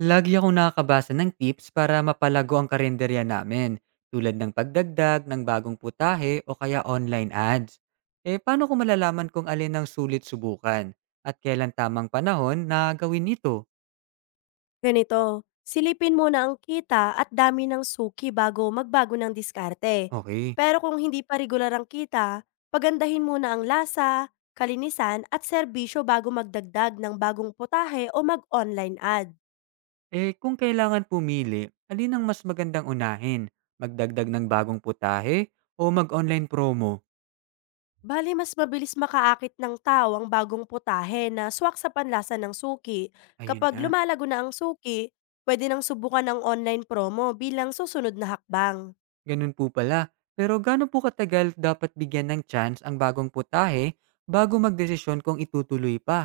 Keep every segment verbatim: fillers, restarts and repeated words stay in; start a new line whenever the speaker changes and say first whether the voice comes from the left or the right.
right: Lagi akong nakakabasa ng tips para mapalago ang karinderya namin, tulad ng pagdagdag ng bagong putahe o kaya online ads. Eh, paano ko malalaman kung alin ang sulit subukan at kailan tamang panahon na gawin ito?
left: Ganito, silipin muna ang kita at dami ng suki bago magbago ng diskarte.
right: Okay.
left: Pero kung hindi pa regular ang kita, pagandahin muna ang lasa, kalinisan at serbisyo bago magdagdag ng bagong putahe o mag-online ad.
right: Eh, kung kailangan pumili, alin ang mas magandang unahin? Magdagdag ng bagong putahe o mag-online promo?
left: Bali, mas mabilis makaakit ng tao ang bagong putahe na swak sa panlasa ng suki.
right: Ayun
left: Kapag
right: nga.
left: lumalago na ang suki, pwede nang subukan ang online promo bilang susunod na hakbang.
right: Ganun po pala. Pero gaano po katagal dapat bigyan ng chance ang bagong putahe bago magdesisyon kung itutuloy pa?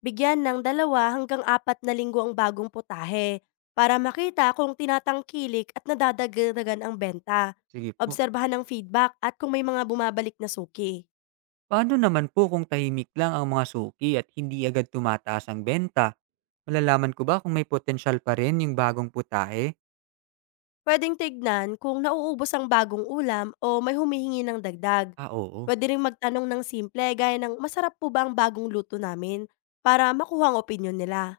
left: Bigyan ng dalawa hanggang apat na linggo ang bagong putahe para makita kung tinatangkilik at nadadagdagan ang benta.
right: Sige po.
left: Obserbahan ang feedback at kung may mga bumabalik na suki.
right: Paano naman po kung tahimik lang ang mga suki at hindi agad tumataas ang benta? Malalaman ko ba kung may potensyal pa rin yung bagong putahe?
left: Pwedeng tignan kung nauubos ang bagong ulam o may humihingi ng dagdag.
right: Ah, oo.
left: Pwede rin magtanong ng simple gaya ng masarap po ba ang bagong luto namin para makuha ang opinyon nila.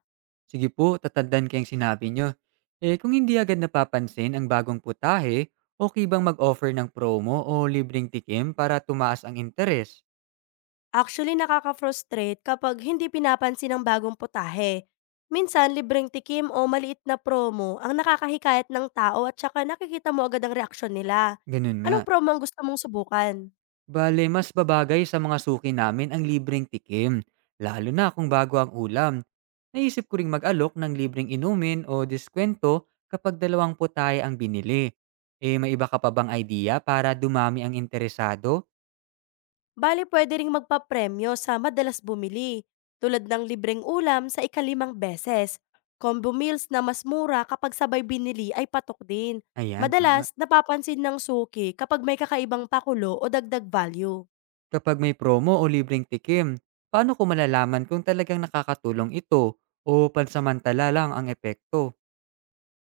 right: Sige po, tatandaan ko yung sinabi nyo. Eh, kung hindi agad napapansin ang bagong putahe, okay bang mag-offer ng promo o libreng tikim para tumaas ang interes?
left: Actually, nakaka-frustrate kapag hindi pinapansin ang bagong putahe. Minsan, libreng tikim o maliit na promo ang nakakahikayat ng tao at saka nakikita mo agad ang reaksyon nila.
right: Ganun nga.
left: Anong promo ang gusto mong subukan?
right: Bale, mas babagay sa mga suki namin ang libreng tikim, lalo na kung bago ang ulam. Naisip ko ring mag-alok ng libreng inumin o diskwento kapag dalawang putay ang binili. Eh, may iba ka pa bang idea para dumami ang interesado?
left: Bali, pwede ring magpapremyo sa madalas bumili, tulad ng libreng ulam sa ikalimang beses. Combo meals na mas mura kapag sabay binili ay patok din.
right: Ayan, tama.
left: Madalas, napapansin ng suki kapag may kakaibang pakulo o dagdag value.
right: Kapag may promo o libreng tikim, paano ko malalaman kung talagang nakakatulong ito o pansamantala lang ang epekto?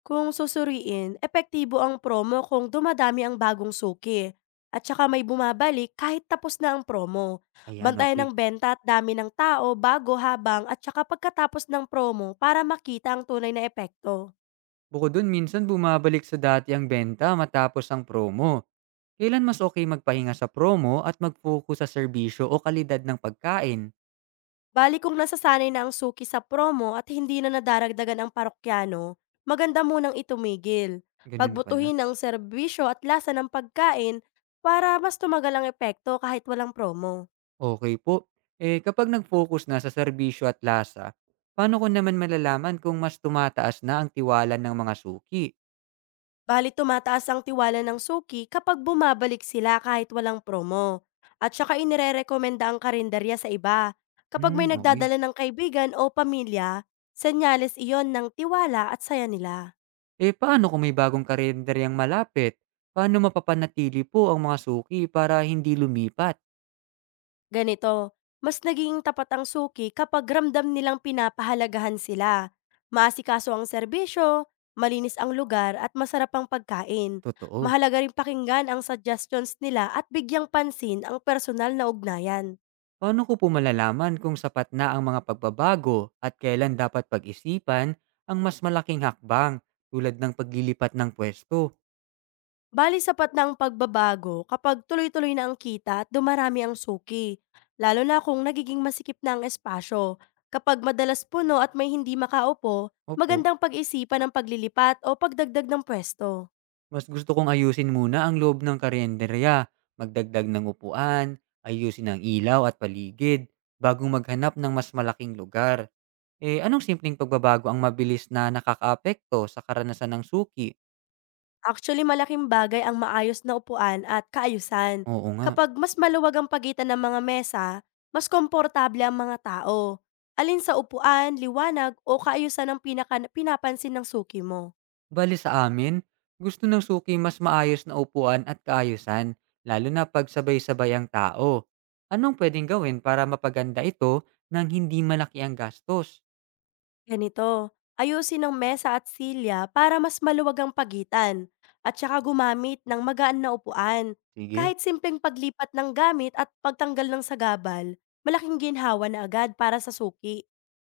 left: Kung susuriin, epektibo ang promo kung dumadami ang bagong suki at saka may bumabalik kahit tapos na ang promo.
right: Ayan,
left: Bantayan
right: okay.
left: ng benta at dami ng tao bago habang at saka pagkatapos ng promo para makita ang tunay na epekto.
right: Bukod dun, minsan bumabalik sa dati ang benta matapos ang promo. Kailan mas okay magpahinga sa promo at mag-focus sa serbisyo o kalidad ng pagkain?
left: Bali kung nasasanay na ang suki sa promo at hindi na nadaragdagan ang parokyano, maganda munang itumigil.
right: Gano'n pala,
left: Pagbutuhin ang serbisyo at lasa ng pagkain para mas tumagal ang epekto kahit walang promo.
right: okay po. Eh, kapag nag-focus na sa serbisyo at lasa, paano ko naman malalaman kung mas tumataas na ang tiwala ng mga suki?
left: Bali tumataas ang tiwala ng suki kapag bumabalik sila kahit walang promo. At saka inirerekomenda ang karinderya sa iba. Kapag may
right: Hmm, okay.
left: nagdadala ng kaibigan o pamilya, senyales iyon ng tiwala at saya nila.
right: Eh, paano kung may bagong karenderyang malapit? Paano mapapanatili po ang mga suki para hindi lumipat?
left: Ganito, mas naging tapat ang suki kapag ramdam nilang pinapahalagahan sila. Maasikaso ang serbisyo, malinis ang lugar at masarap ang pagkain.
right: Totoo.
left: Mahalaga rin pakinggan ang suggestions nila at bigyang pansin ang personal na ugnayan.
right: Paano ko po malalaman kung sapat na ang mga pagbabago at kailan dapat pag-isipan ang mas malaking hakbang tulad ng paglilipat ng pwesto?
left: Bali sapat na ang pagbabago kapag tuloy-tuloy na ang kita at dumarami ang suki, lalo na kung nagiging masikip na ang espasyo. Kapag madalas puno at may hindi makaupo,
right: Opo,
left: magandang pag-isipan ang paglilipat o pagdagdag ng pwesto.
right: mas gusto kong ayusin muna ang loob ng karinderya, magdagdag ng upuan, ayusin ang ilaw at paligid, bagong maghanap ng mas malaking lugar. Eh, anong simpleng pagbabago ang mabilis na nakakaapekto sa karanasan ng suki?
left: Actually, malaking bagay ang maayos na upuan at kaayusan.
right: Oo nga.
left: Kapag mas maluwag ang pagitan ng mga mesa, mas komportable ang mga tao. Alin sa upuan, liwanag o kaayusan ang pinaka- pinapansin ng suki mo?
right: Bale sa amin, gusto ng suki mas maayos na upuan at kaayusan, lalo na pag sabay-sabay ang tao. Anong pwedeng gawin para mapaganda ito nang hindi malaki ang gastos?
left: Ganito, ayusin ang mesa at silya para mas maluwag ang pagitan at saka gumamit ng magaan na upuan.
right: Sige.
left: Kahit simpleng paglipat ng gamit at pagtanggal ng sagabal, malaking ginhawa na agad para sa suki.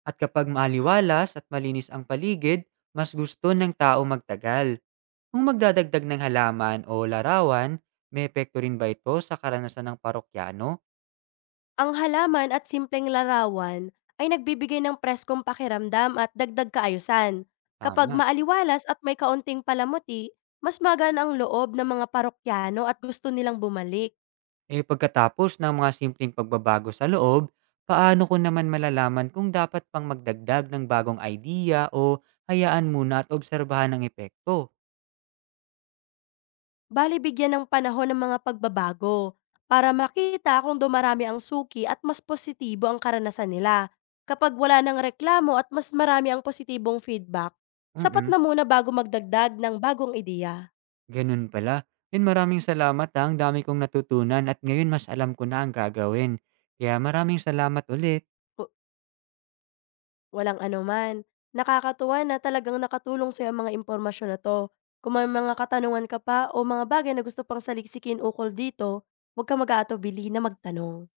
right: At kapag maaliwalas at malinis ang paligid, mas gusto ng tao magtagal. Kung magdadagdag ng halaman o larawan, may epekto rin ba ito sa karanasan ng parokyano?
left: Ang halaman at simpleng larawan ay nagbibigay ng preskong pakiramdam at dagdag kaayusan. Kapag
right: Tama.
left: maaliwalas at may kaunting palamuti, mas magaan ang loob ng mga parokyano at gusto nilang bumalik.
right: Eh pagkatapos ng mga simpleng pagbabago sa loob, paano ko naman malalaman kung dapat pang magdagdag ng bagong idea o hayaan muna at obserbahan ang epekto?
left: Bali bigyan ng panahon ng mga pagbabago para makita kung dumarami ang suki at mas positibo ang karanasan nila. Kapag wala ng reklamo at mas marami ang positibong feedback, sapat
right: Mm,
left: na muna bago magdagdag ng bagong ideya.
right: ganun pala. And maraming salamat ha, ang dami kong natutunan at ngayon mas alam ko na ang gagawin. Kaya maraming salamat ulit.
left: W- Walang anuman. Nakakatuwa na talagang nakatulong sa ang mga impormasyon na to. Kung may mga katanungan ka pa o mga bagay na gusto pang saliksikin ukol dito, huwag ka mag-aatubili na magtanong.